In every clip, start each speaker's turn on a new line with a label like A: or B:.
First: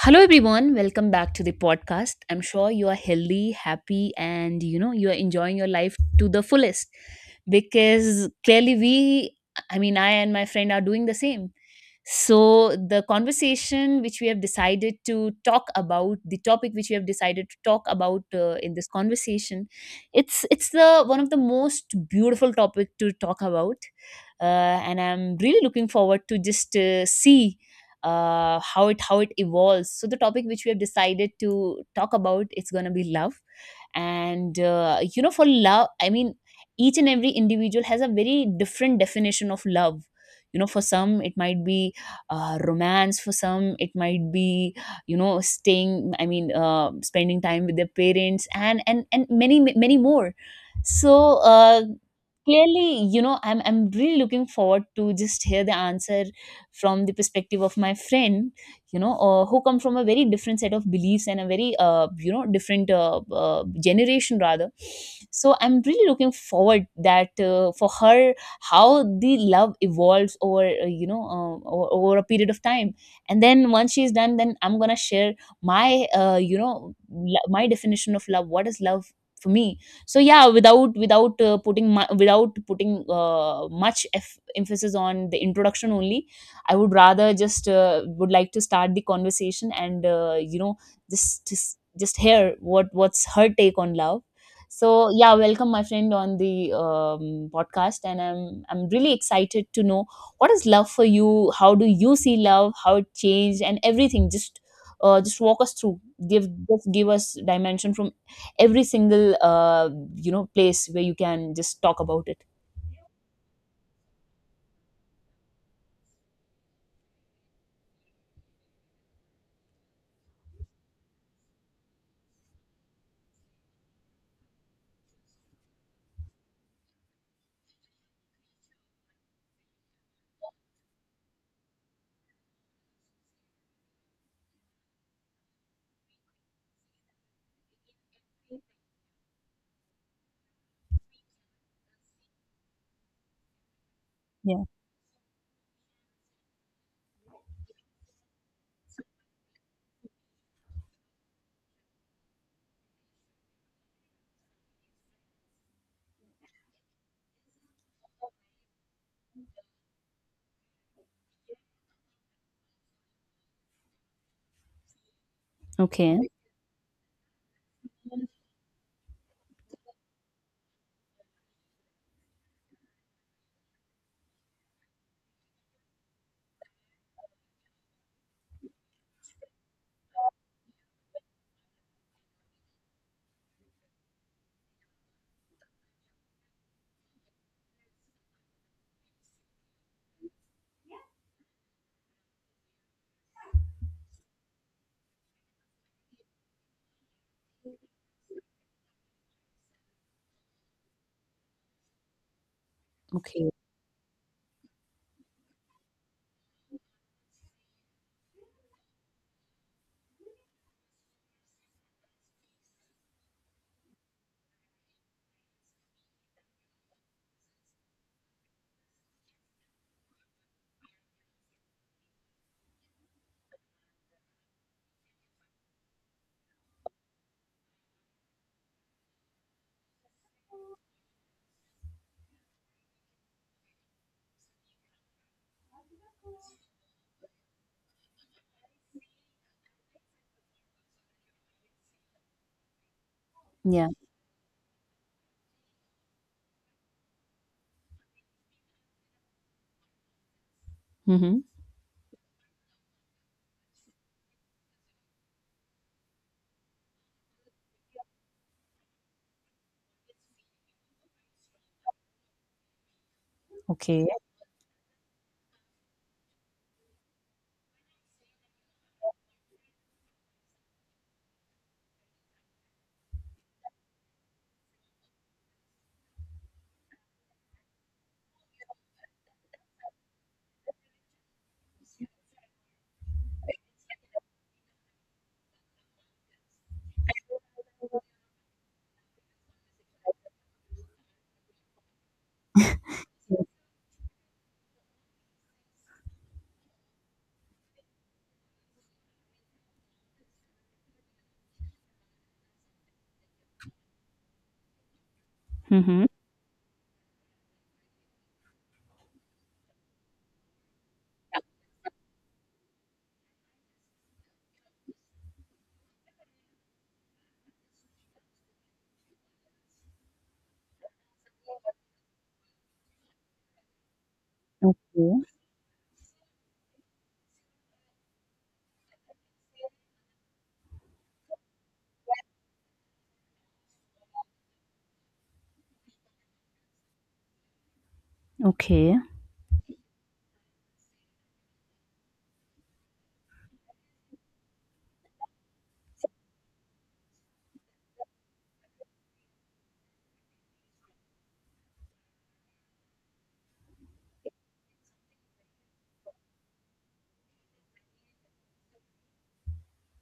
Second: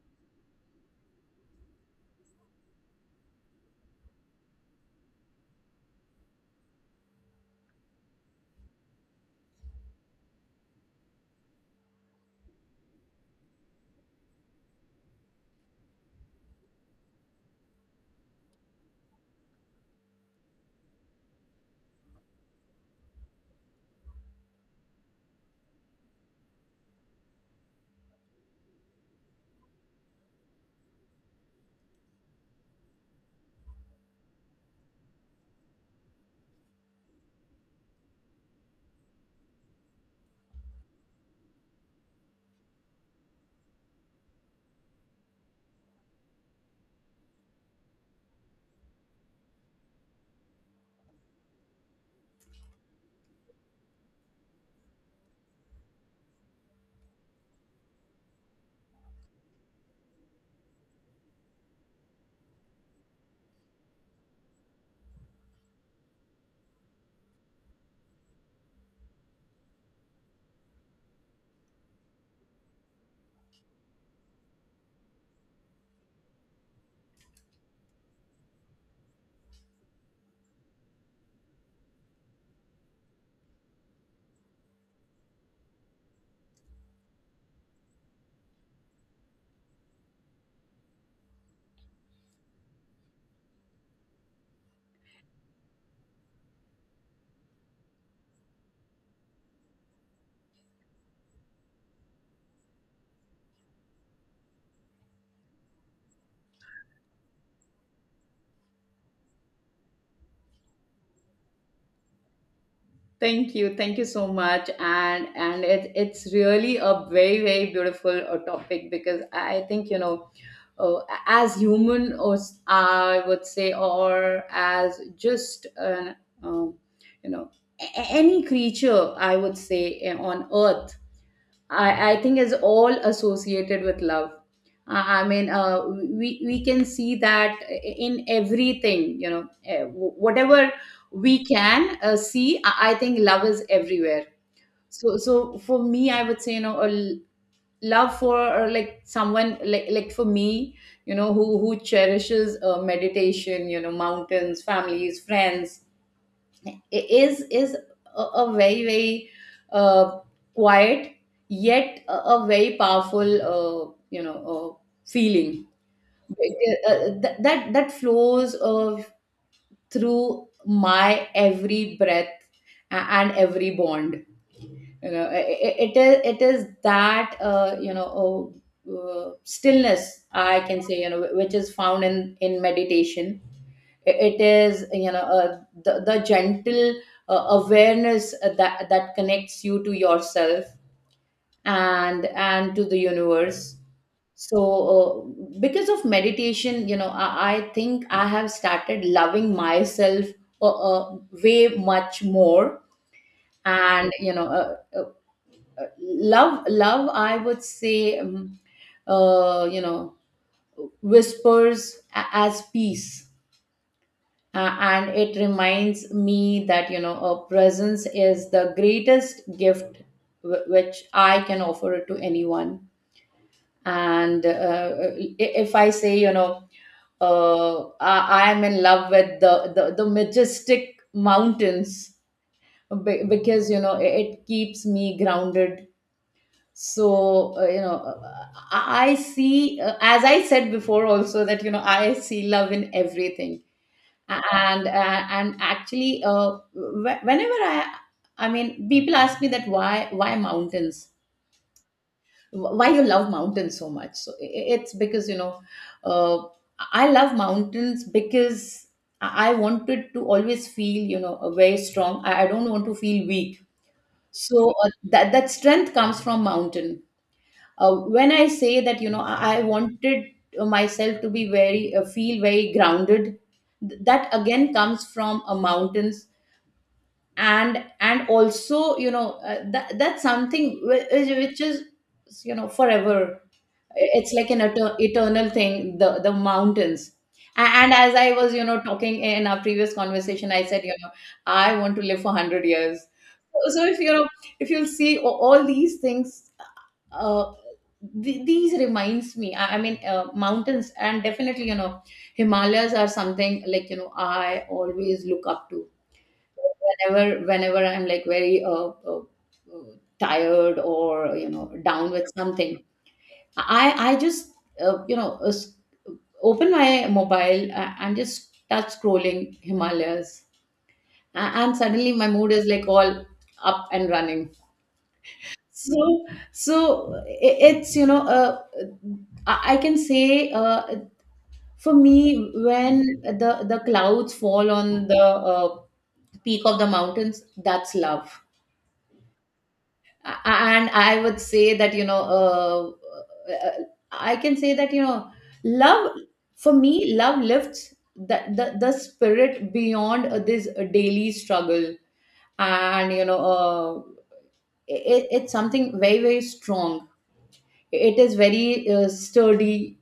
A: Hello everyone, welcome back to the podcast. I'm sure you are healthy, happy and you are enjoying your life to the fullest because clearly we I mean, I and my friend are doing the same. So the conversation which we have decided to talk about, the topic which we have decided to talk about, in this conversation, it's the one of the most beautiful topic to talk about, and I'm really looking forward to just see how it evolves. So the topic which we have decided to talk about it's gonna be love, and for love, I mean, each and every individual has a very different definition of love. You know, for some it might be romance. For some it might be staying. I mean, spending time with their parents, and and many more. So, clearly, you know, I'm really looking forward to just hear the answer from the perspective of my friend, who come from a very different set of beliefs, and a very different generation rather. So I'm really looking forward that for her, how the love evolves over over a period of time, and then once she's done then I'm gonna share my my definition of love, what is love for me. So yeah, without putting my, without putting much eff emphasis on the introduction only, I would rather just would like to start the conversation, and just just just hear what's her take on love. So yeah, welcome my friend on the um, podcast, and I'm really excited to know what is love for you, how do you see love, how it changed, and everything. Just just walk us through. Give Just give us dimension from every single place where you can just talk about it.
B: Thank you. Thank you so much. And it's really a very, very beautiful topic because I think, you know, uh, as human, or I would say, or as just an, um, you know, any creature, I would say, on earth, I think is all associated with love. I mean, we can see that in everything. You know, whatever we can see, I think love is everywhere.
A: Yeah.
B: So for me, I would say, you know, love for, or like someone, like for me, you know, who cherishes meditation, you know, mountains, families, friends, is a, very, very uh, quiet yet a, very powerful, feeling
A: Okay.
B: that flows through my every breath, and every bond. you know i- it is that, stillness, I can say, you know, which is found in meditation. It is, you know, the gentle awareness that connects you to yourself, and to the universe. So uh, because of meditation, you know, I think I have started loving myself, uh, uh, way much more.
A: Okay.
B: And, love, I would say, uh, you know whispers as peace. And it reminds me that, you know, a presence is the greatest gift, which I can offer it to anyone. And, if I say, uh, I am in love with the majestic mountains, because, you know, it keeps me grounded. So, I see, as I said before also, that, you know, I see love in everything.
A: Yeah.
B: And actually, whenever I mean, people ask me that, why mountains?
A: Mm-hmm.
B: Why you love mountains so much? It's because, uh, I love mountains because i I wanted to always feel, you know, very strong. I don't want to feel weak.
A: Okay.
B: So that strength comes from mountain. When I say that, you know, I wanted myself to be very feel very grounded. That again comes from a mountains. And also, that's something which is, you know, forever. It's like an eternal thing, the mountains. And as I was, you know, talking in our previous conversation, I said, you know, I want to live for 100 years. So if, you know, if you'll see all these things, uh, these reminds me, I mean, mountains, and definitely, you know, Himalayas are something, like, you know, I always look up to.
A: Mm-hmm.
B: Whenever I'm, like, very, uh, tired, or, you know, down with something, I just, uh, you know uh, s- open my mobile, and just start scrolling Himalayas. And suddenly my mood is, like, all up and running.
A: Okay,
B: So, so i- it's I can say, for me when the clouds fall on the, uh, peak of the mountains, that's love.
A: okay.
B: And I would say that, you know, uh, I can say that, you know, love, for me, love lifts the spirit beyond this daily struggle, and, you know, it's something very, very strong. It is very, sturdy.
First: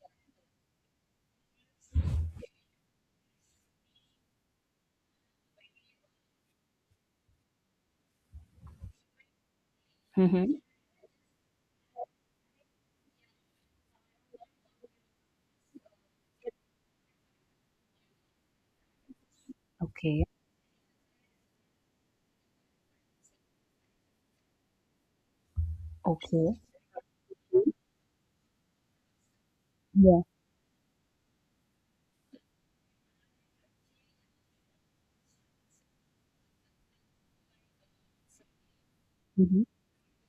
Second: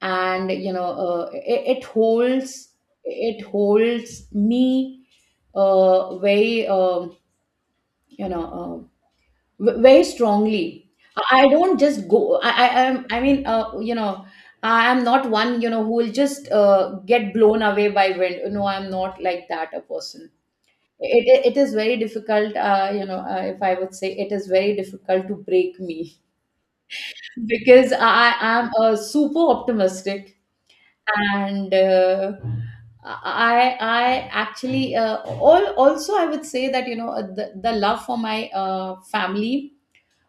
B: And, it holds me, very, you know very
A: Mhm.
B: strongly. I don't just go. I mean, I am not one, you know, who will just, get blown away by wind. No, I'm not like that a
A: Okay,
B: person. It is very difficult, if I would say, it is very difficult to break me.
A: okay.
B: Because I am, super
A: Yeah.
B: optimistic. And, I actually, all also, I would say that, the love for my,
A: Mhm.
B: family,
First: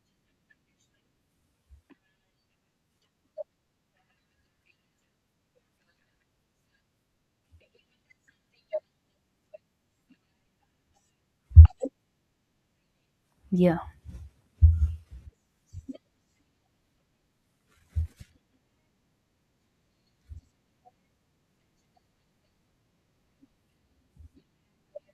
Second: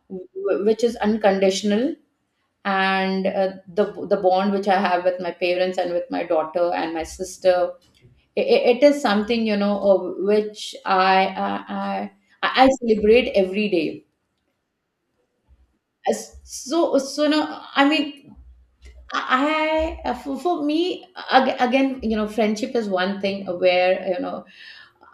B: which is unconditional. And, the bond which I have with my parents, and with my daughter and my sister, I it is something, you know, which I celebrate every
A: Yeah.
B: day. So no, I mean, I for me, again, you know, friendship is one thing where, you know,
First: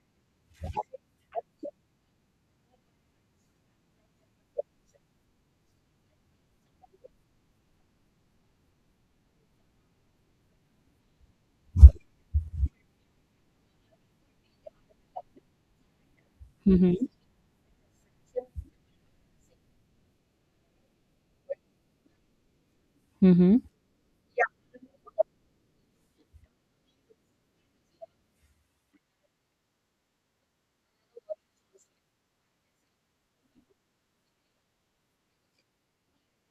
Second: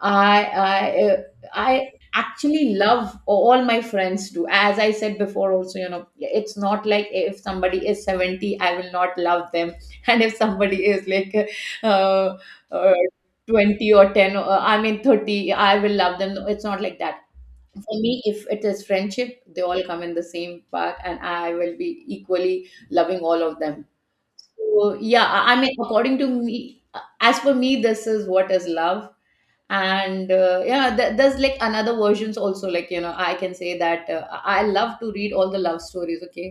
B: I I uh, I actually love all my friends do. As I said before, also, you know, it's not like if somebody is 70, I will not love them, and if somebody is, like, uh, uh, 20 or ten, I mean, 30, I will love them. No. It's not like
A: Mhm.
B: that. For me, if it is friendship, they all come in the same path, and I will be equally loving all of
A: Mhm.
B: them. So, yeah, I mean, according to me, as for me, this is what is love. And, yeah, there's, like, another versions also. Like, you know, I can say that, I love to read all the love stories. Okay.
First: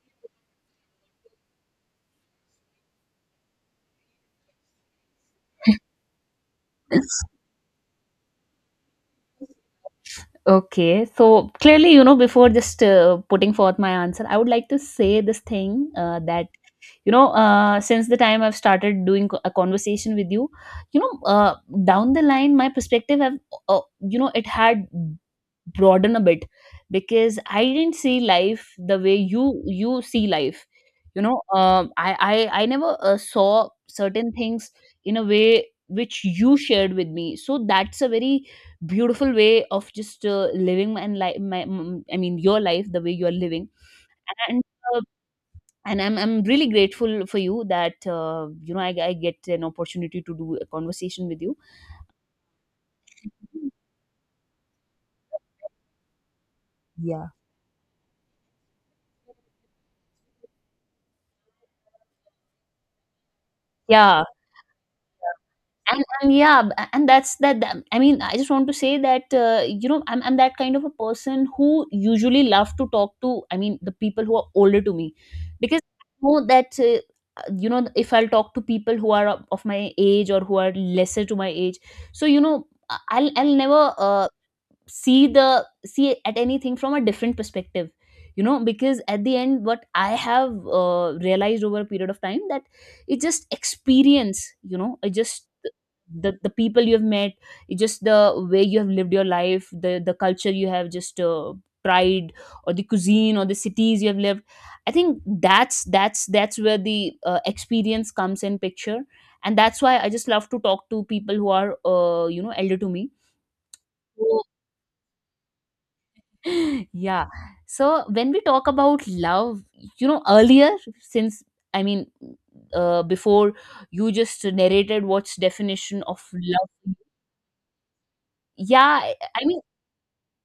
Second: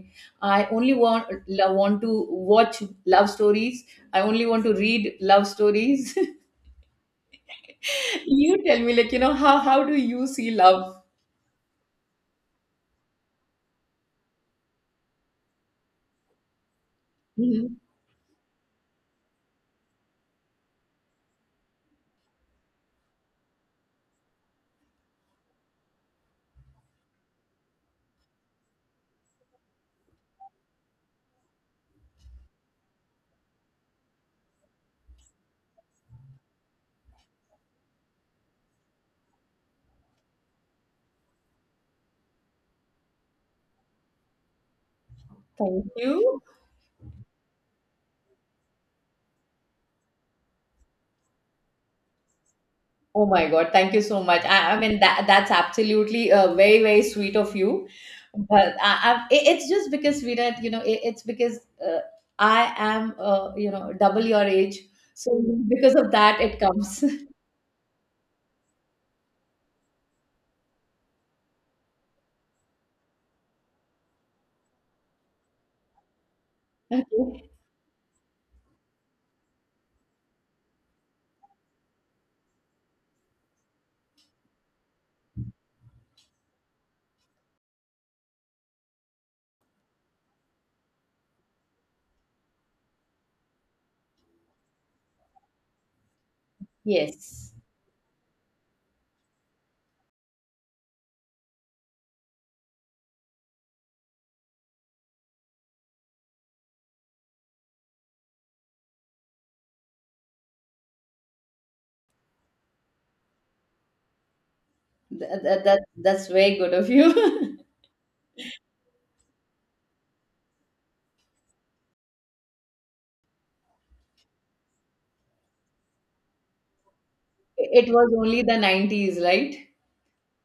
B: I only want want to watch love stories. I only want to read love stories. You tell me, like, you know, how do you see love?
A: Okay, so clearly, you know, before just putting forth my answer, I would like to say this thing that, you know,
B: Mhm.
A: since the time I've started doing a conversation with you, you know, down the line, my perspective have, you know, it had broaden a bit, because I didn't see life the way you see life, you know. I never saw certain things in a way which you shared with me, so that's a very beautiful way of just living my life, my I mean your life, the way you're living. And uh,
B: Thank
A: I'm,
B: you.
A: I'm really grateful for you that you know, I get an opportunity to do a conversation with you.
B: Oh my God, thank you so much. I mean that's absolutely, very, very
A: Yeah.
B: sweet of you, but it's just because we, you know, it's because, uh, I am,
A: Yeah.
B: double your age, so because
A: And
B: of
A: and
B: that it
A: yeah,
B: comes.
A: and that's that. I mean, I just want to say that you know, I'm that kind of a person who usually love to talk to. I mean, the people who are older to me, because I know that
B: Okay.
A: you know, if I'll talk to people who are of my age, or who are lesser to my age, so you know, I'll never uh, see the see at anything from a different perspective, you know, because at the end what I have realized over a period of time, that it's just experience, you know, it just the people you have met.
B: Yes,
A: It's just the way you have lived your life, the culture you have just tried, or the cuisine, or the cities you have lived. I think that's that's where the experience comes in picture, and that's why I just love to talk to people who are you know, elder to me. So,
B: that's very good of
A: yeah.
B: you.
A: So when we talk about love, you know, earlier, since, I mean, before you just narrated what's definition of love.
B: It was only the
A: Yeah,
B: nineties,
A: I
B: right?
A: mean,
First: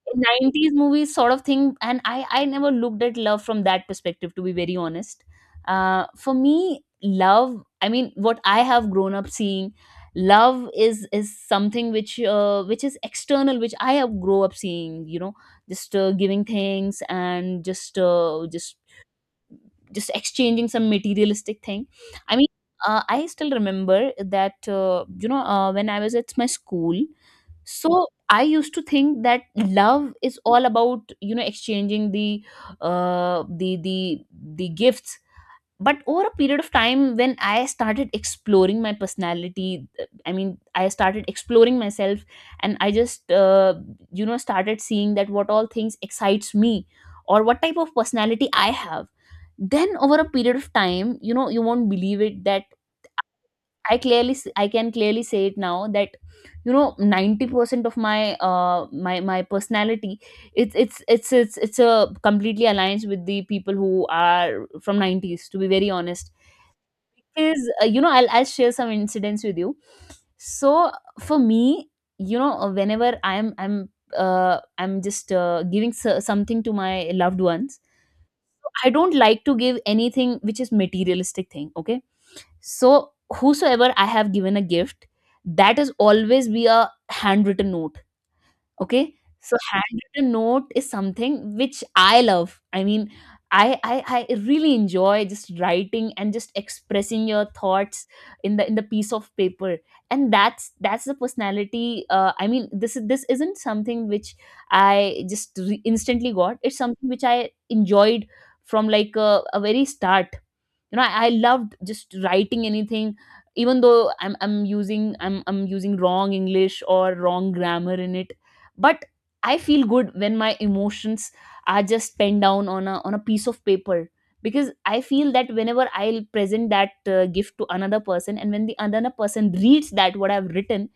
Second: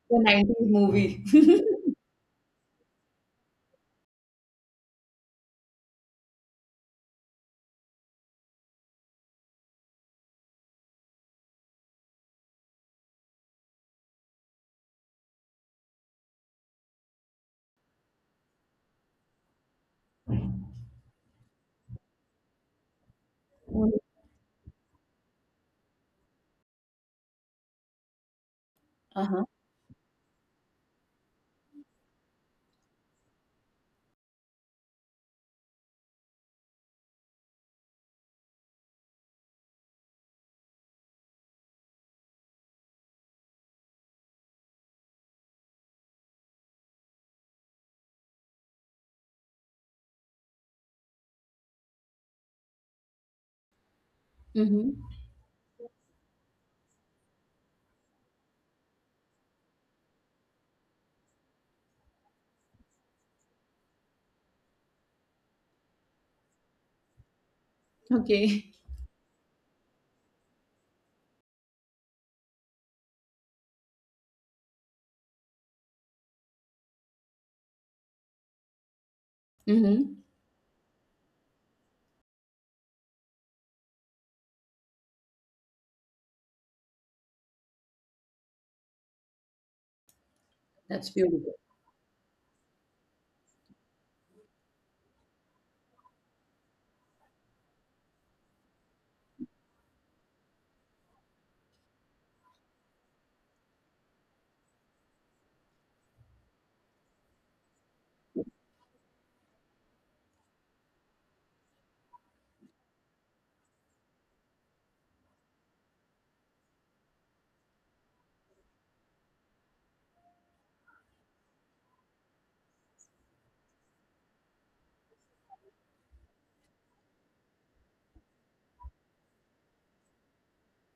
B: The 90s
A: 90s movies
B: movie.
A: sort of thing, and I never looked at love from that perspective, to be very honest. Uh, for me love, I mean what I have grown up seeing, love is something which is external, which I have grown up seeing, you know, just giving things, and just exchanging some materialistic thing. I mean I still remember that you know, when I was at my school, so I used to think
B: Uh
A: that
B: huh.
A: love is all about, you know, exchanging the uh the the the gifts. But over a period of time when I started exploring my personality, I mean, I started exploring myself, and I just you know, started seeing that what all things excites me, or what type of personality I have. Then over a period of time, you know, you won't believe it that I clearly I can
B: Mm-hmm.
A: clearly say it now that, you know, 90% of my my personality, it's a completely aligns with the people who are from 90s, to be very honest. Is you know, I'll share
B: Okay.
A: some incidents with you. So for me, you know, whenever I'm just giving something to my loved ones, I don't like to give
B: Mm-hmm.
A: anything which is materialistic thing. Okay. So whosoever I have given a gift, that is always be a handwritten note. Okay? So handwritten note is
B: That's beautiful.
A: something which I love. I mean, I really enjoy just writing and just expressing your thoughts in the piece of paper, and that's the personality. I mean, this is, this isn't something which I just instantly got. It's something which I enjoyed from like a very start. You know, I loved just writing anything, even though I'm using wrong English or wrong grammar in it, but I feel good when my emotions are just penned down on a piece of paper, because I feel that whenever I'll present that gift to another person, and when the another person reads that what I've written,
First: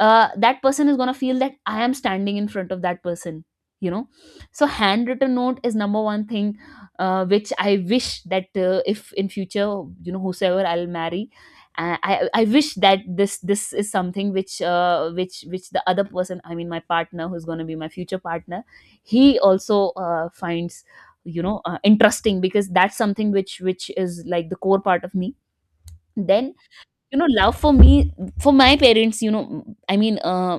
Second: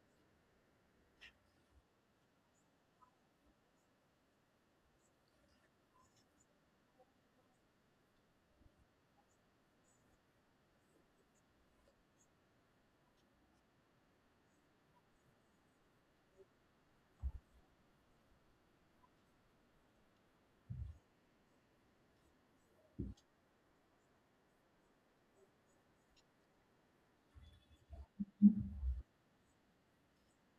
A: that person is going to feel that I am standing in front of that person, you know. So handwritten note is number one thing which I wish that if in future, you know, whosoever I'll marry, I wish that this is something which the other person, I mean my partner who's going to be my future partner, he also finds, you know, interesting, because that's something which is like the core part of me. Then, you know, love for me, for my parents, you know, I mean,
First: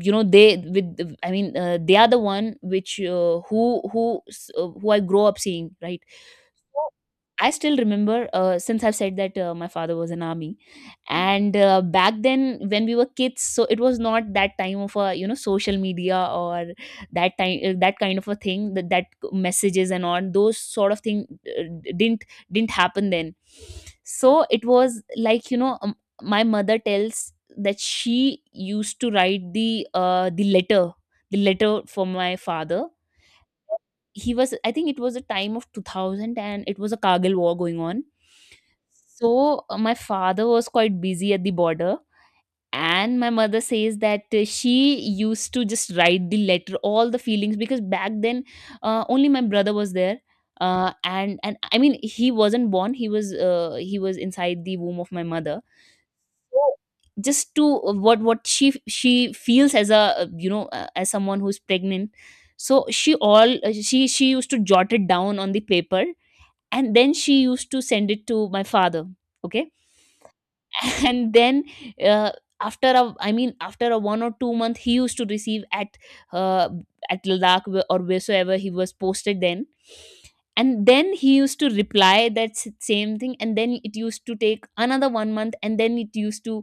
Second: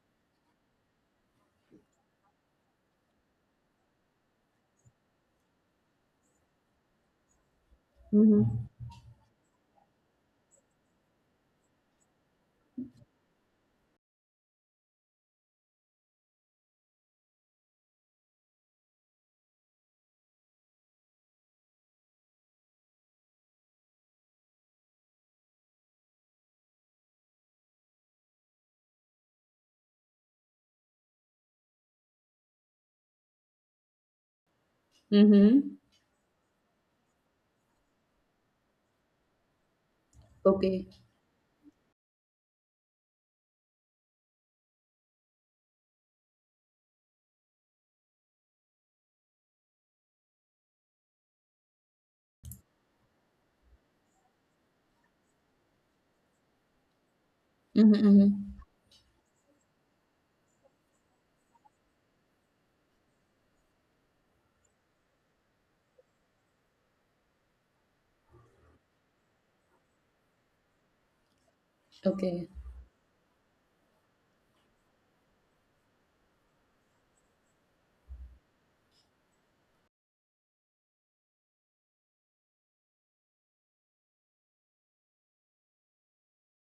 A: you know, they with, I mean, they are the one which who who I grow up seeing, right? So I still remember,
B: Mm-hmm.
A: since I've said that my father was an army, and back then when we were kids, so it was not that time of a, you know, social media, or that time that kind of a thing, that messages and all those sort of thing didn't didn't happen then. So it was like, you know, my mother tells that she used to write the the letter for my father. He was, I think it was a time of
B: Mm-hmm.
A: 2000, and it was a Kargil war going on. So my father was
B: Okay.
A: quite busy at the border. And my mother says that she used to just write the letter, all the feelings, because back then only my brother was there, and I mean, he wasn't born, he was inside the womb of my mother. So just to
B: Mm-hmm. Mm-hmm.
A: what she feels as a, you know, as someone who's pregnant, so she all she used to jot it down on the paper, and then she used to send it to my father. Okay, and then uh,
B: Okay.
A: after a, after a 1 or 2 month he used to receive uh, at Ladakh, or wheresoever he was posted then. And then he used to reply that same thing, and then it used to take another 1 month, and then it used to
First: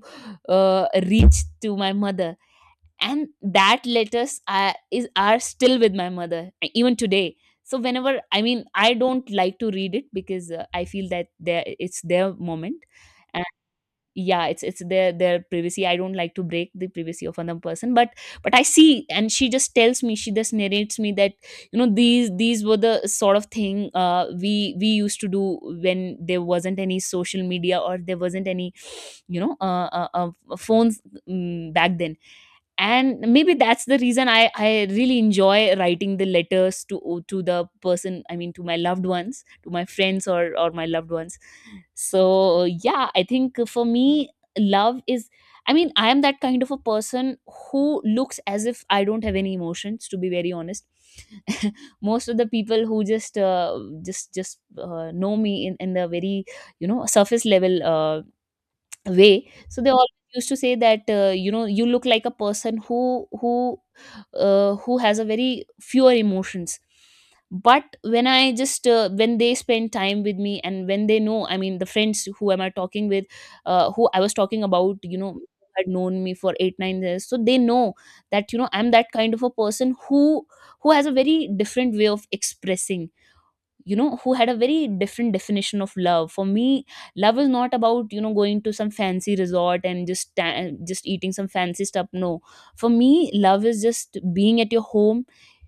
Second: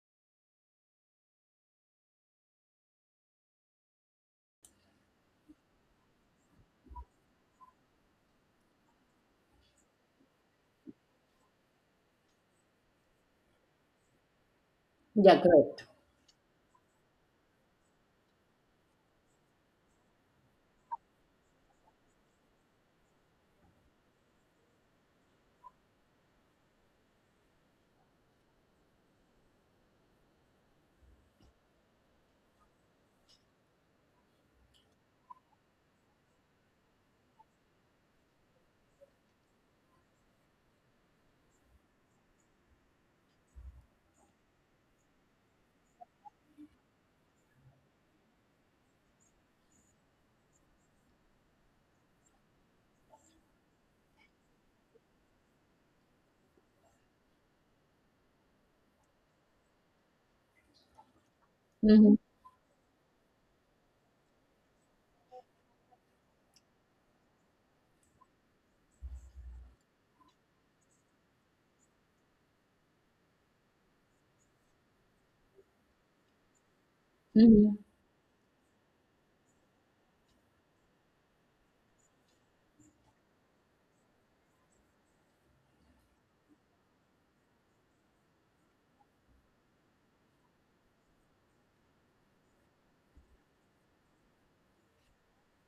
A: uh, reach to my mother. And that letters are, is are still with my mother even today. So whenever, I mean, I don't like to read it, because I feel that there it's their moment. Yeah, it's their
B: Yeah, correct.
A: privacy. I don't like to break the privacy of another person, but I see, and she just tells me, she just narrates me that, you know, these were the sort of thing we used to do when there wasn't any social media or there wasn't any phones mm back then. And maybe that's the reason I really enjoy writing the letters to the person, I mean to my loved ones, to my friends or my loved ones. So, yeah, I think for me, love is, I mean, I am that kind of a person who looks as if I don't have any emotions, to be very honest. Most of the people who just know me in the very, you know, surface level way, so they always used to say that, you know, you look
B: Hmm.
A: like a person who who has a very fewer emotions. But when I just when they spend time with me and when they know, I mean the friends who am I talking with, who I was talking about, you know, had known me for 8 9 years, so they
B: Hmm.
A: know that, you know, I'm that kind of a person who has a very different way of expressing, you know, who had a very different definition of love. For me, love is not about, you know, going to some fancy resort and just eating some fancy stuff. No, for me love is just being at your home,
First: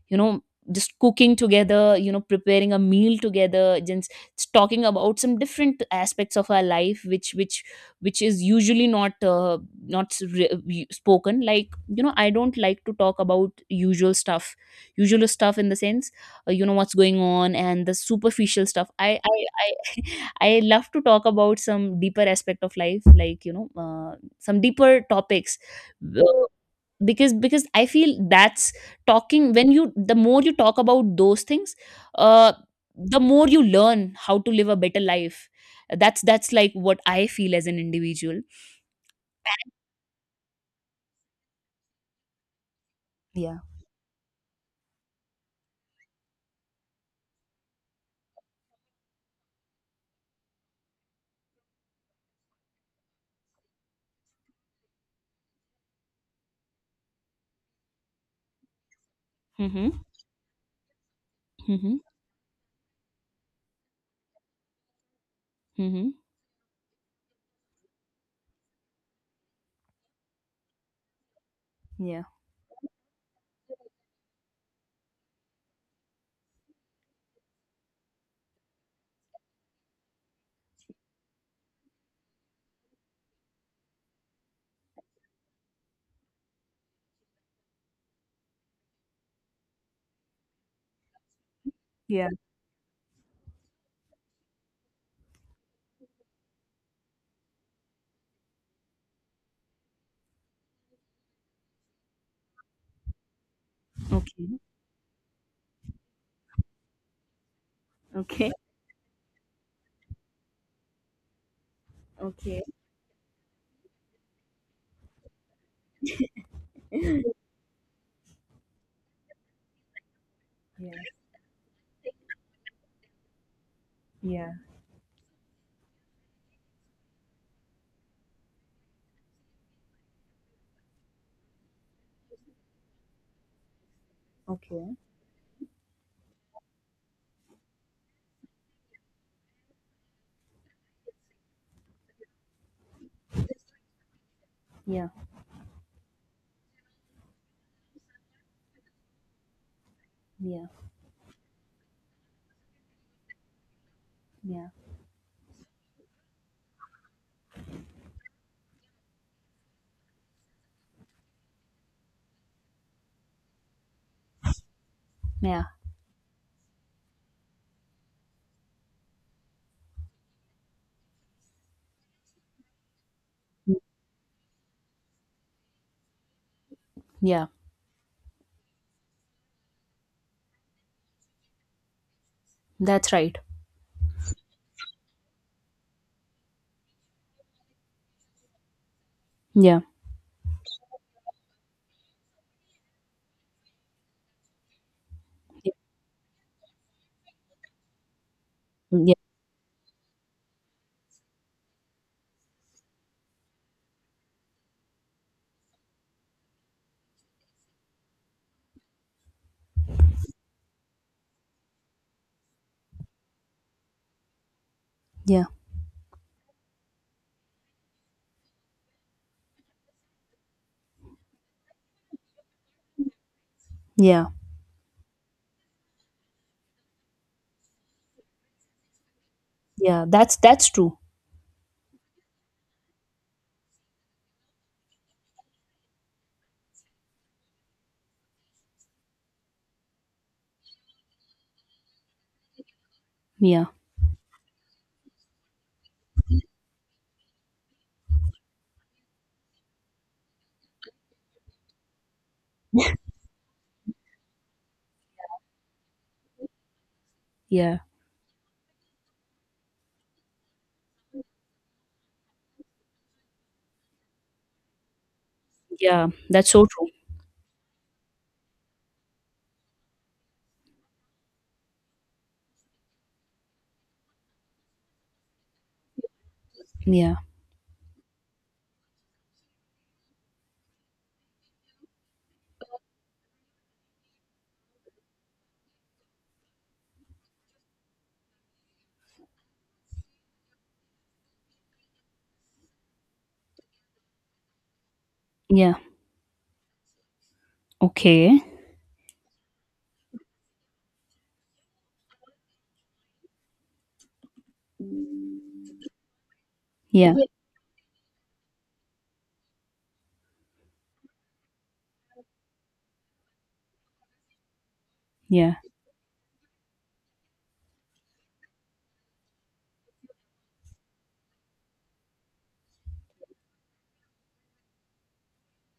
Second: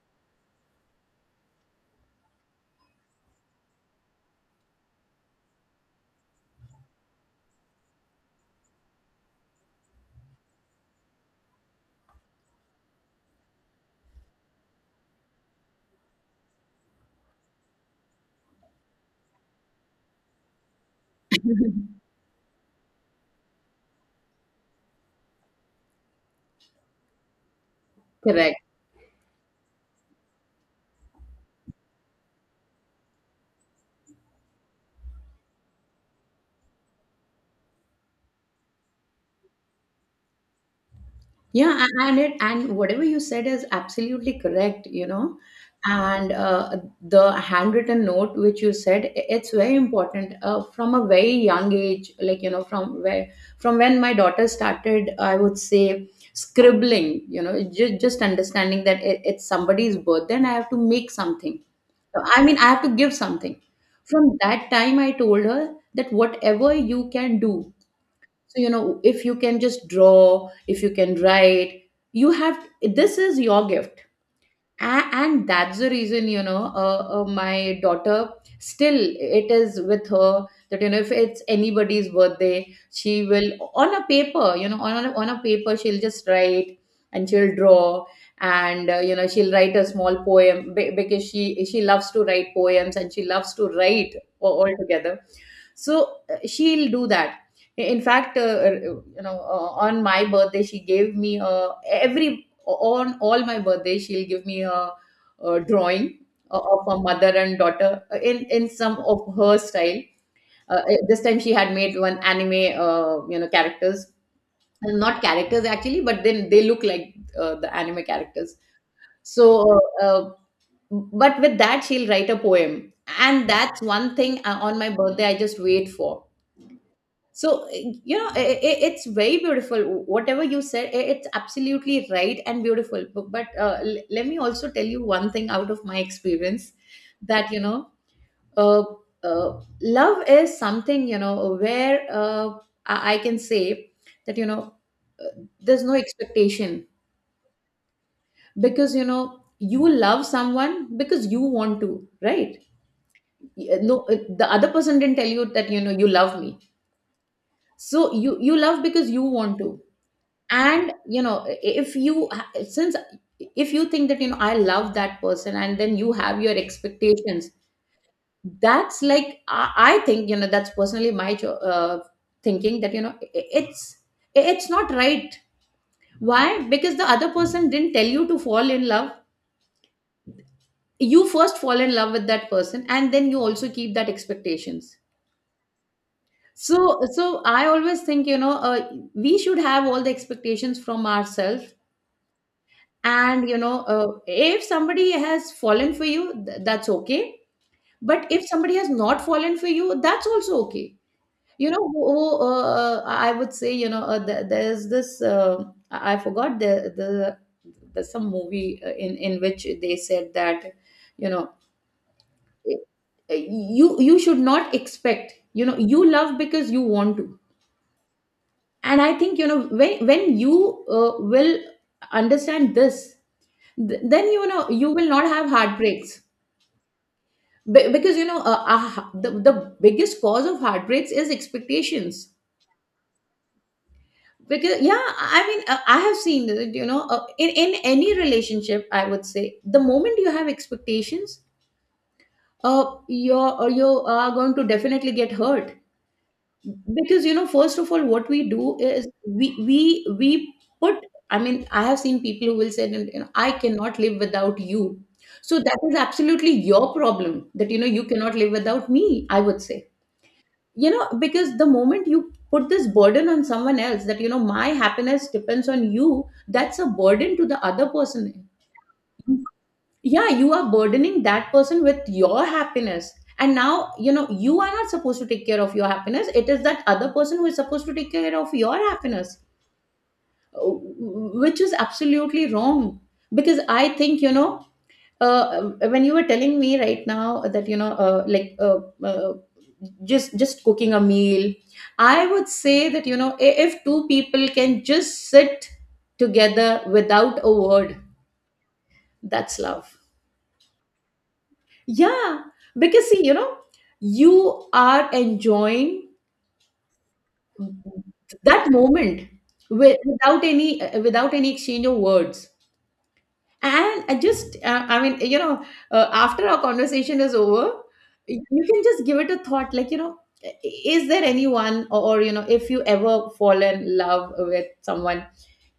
A: you know, just cooking together, you know, preparing a meal together, just talking about some different aspects of our life which is usually not not spoken, like, you know, I don't like to talk about usual stuff. Usual stuff in the sense, you know, what's going on and the superficial stuff. I, I love to talk about some deeper aspect of life, like, you know, some deeper topics, uh, because I feel
B: Correct.
A: that's talking, when you, the more you talk about those things, uh the more you learn how to live a better life. That's like what I feel as an individual.
B: Yeah, and whatever you said
A: Yeah.
B: is absolutely correct, you know. And, the handwritten note which you said, it's very important, from a very young age. Like, you know, from when my daughter started, I would say, scribbling, you know, just understanding that it's somebody's
A: Mm-hmm,
B: birthday and I have to make something.
A: mm-hmm,
B: So, I mean, I have to give something. From that time, I told her
A: mm-hmm.
B: that whatever you can do, so, you know, if you can just draw, if you can write,
A: Yeah,
B: you have, this is your gift. And that's the reason, you know, my daughter, still it is with her that, you know, if it's anybody's birthday, she will, on a paper, you know, on a paper, she'll just write, and she'll draw, and, she'll write a small poem, because she loves to
A: yeah,
B: write poems, and she loves to write altogether. So, she'll do that. In fact, on my birthday she gave me a, every, on all my birthdays, she'll give me a drawing, of a mother and daughter, in some of her style. This time she had made one anime, characters. Not characters actually, but then they look like, the anime characters. So, uh, uh, but with that she'll write a poem, and that's one thing, on my birthday I just wait for. so eh, you know i it's very beautiful. Whatever you said, it's absolutely right and beautiful, but let me also tell you one thing out of my experience, that, you know, uh, love is something, you know, where, I can say that, you know, uh, there's no expectation, because, you know, you love
A: yeah,
B: someone because you want to, right? No, the
A: yeah,
B: other person didn't tell you that, you know, you love me. So you love because you want to. And, you know, if you, since, if you think that, you know, I love that person,
A: yeah,
B: and then you have your expectations, that's, like, I think, you know, that's personally my thinking that, you know, it's not right. Why? Because the other
A: yeah.
B: person didn't tell you to fall in love. You first fall in love with that person,
A: That's
B: and then
A: right.
B: you also keep that expectations. So I always think, you know, we should
A: Yeah,
B: have all the expectations from ourselves. And, you know, if somebody has fallen for you, that's okay. But if somebody has
A: yeah,
B: not fallen for you, that's also okay. You know, I would say, you know, th- there's this I forgot the, there's some movie, in which they said that, you know, uh, you should not expect,
A: yeah,
B: you know, you love because you want to. And I think, you know, when you, will understand this, Th-
A: yeah,
B: then you know you will not have heartbreaks, because, you know, the
A: yeah.
B: biggest
A: That's
B: cause of
A: true.
B: heartbreaks is expectations. Because, yeah, I mean, I have seen it, you know, in any relationship, I would say, the moment you have expectations,
A: Yeah,
B: you are going to definitely get hurt. Because, you know, first of all, what we do is, we put, I mean, I have seen people who will say, you know, I cannot live without you. So that is absolutely your problem, that,
A: yeah,
B: you know, you cannot live without me, I would say, you know, because the moment you put this burden on someone else, that, you know, my happiness depends on
A: yeah.
B: you,
A: That's so
B: that's a
A: true.
B: burden to the other person. Yeah, you are burdening that person with your happiness. And now, you know, you are not supposed to take care of your happiness, it is that other
A: Yeah,
B: person who is supposed to take care of your happiness, uh, which is absolutely wrong. Because I think, you know, uh, when you were telling me right now that, you know, like, just cooking a meal, I would say that, you know, if two people can just sit
A: yeah.
B: together without a word,
A: Okay.
B: that's love. Yeah, because, see, you know, you are enjoying
A: Yeah, yeah,
B: that moment, without any, without any exchange of words. And I mean, you
A: yeah,
B: know, after our conversation is over, you can just give it a thought, like, you know, is there anyone, or, you know, if you ever fall in love with someone,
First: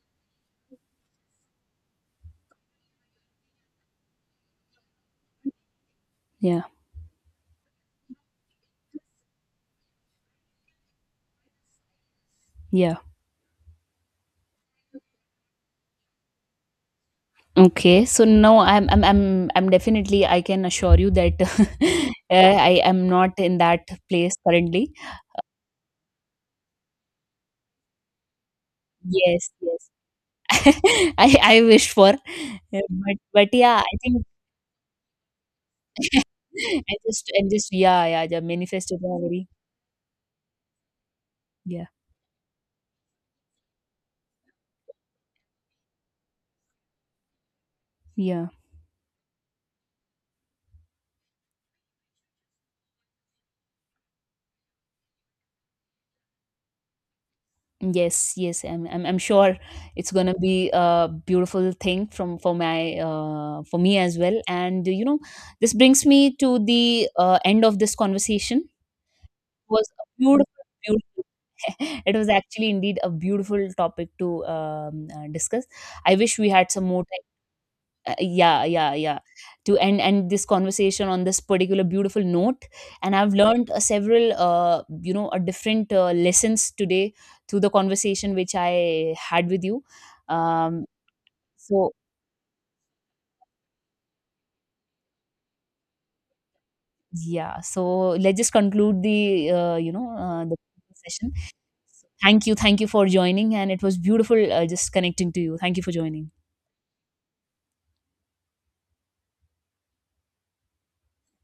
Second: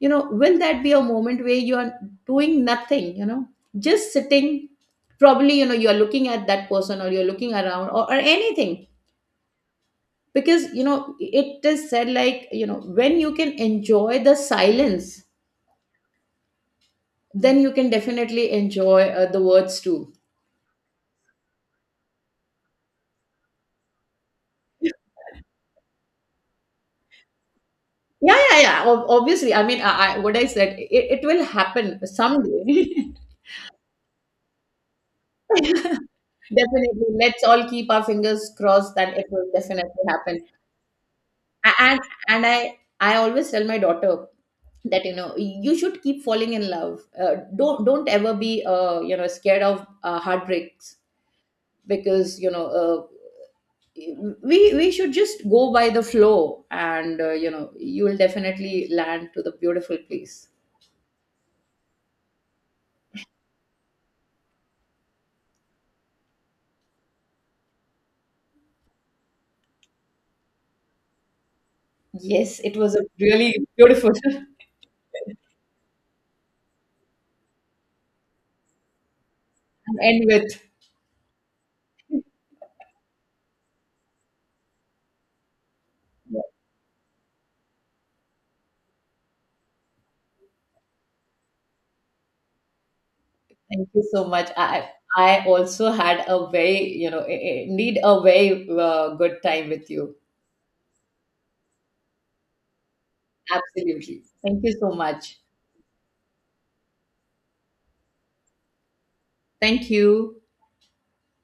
B: you know, will that be a moment where you are doing nothing, you know, just sitting, probably, you know, you're looking at
A: yeah,
B: that person, or you're looking around, or anything. Because you know it is said, like, you know,
A: yeah.
B: when you can enjoy the silence, then you can
A: Okay, so
B: definitely
A: no, I'm I'm
B: enjoy, the
A: I'm I'm
B: words too.
A: definitely, I can assure you that. I am not in that place currently.
B: Yeah, yeah, yeah. Ob-
A: Yes,
B: obviously I
A: yes.
B: mean, what I said, it
A: I
B: will
A: I
B: happen
A: wish for,
B: someday.
A: but yeah, I think I
B: Definitely,
A: just,
B: let's
A: and just,
B: all keep our
A: yeah, yeah, yeah,
B: fingers crossed
A: manifested
B: that
A: a
B: it
A: very,
B: will definitely happen. A-
A: yeah,
B: and and I always tell my daughter that, you know, you should keep falling in love. Don't ever
A: yeah.
B: be, scared of, heartbreaks. Because, you know, we should just go by the flow, and, you will
A: Yes, yes, I'm
B: definitely
A: I'm I'm
B: land to the
A: sure
B: beautiful
A: it's gonna
B: place.
A: be a beautiful thing, from for my for me as well. And you know, this brings me to the end of this conversation. Was a beautiful, beautiful, it was
B: Yes,
A: actually
B: it was
A: indeed
B: a
A: a
B: really
A: beautiful topic
B: beautiful.
A: to discuss. I wish we had some more time. Yeah, yeah, yeah. To
B: End
A: end this
B: with,
A: conversation on this particular beautiful note, and I've learned several, you know, different lessons today through the conversation which I had with you. Um, so
B: thank you so much. I also had a very, you know,
A: yeah,
B: indeed
A: so
B: a
A: let's just
B: very,
A: conclude
B: good
A: the
B: time with you.
A: the session. Thank you. Thank you for joining. And it was
B: Absolutely.
A: beautiful,
B: Thank you
A: just
B: so
A: connecting to
B: much.
A: you. Thank you for joining.
B: Thank you.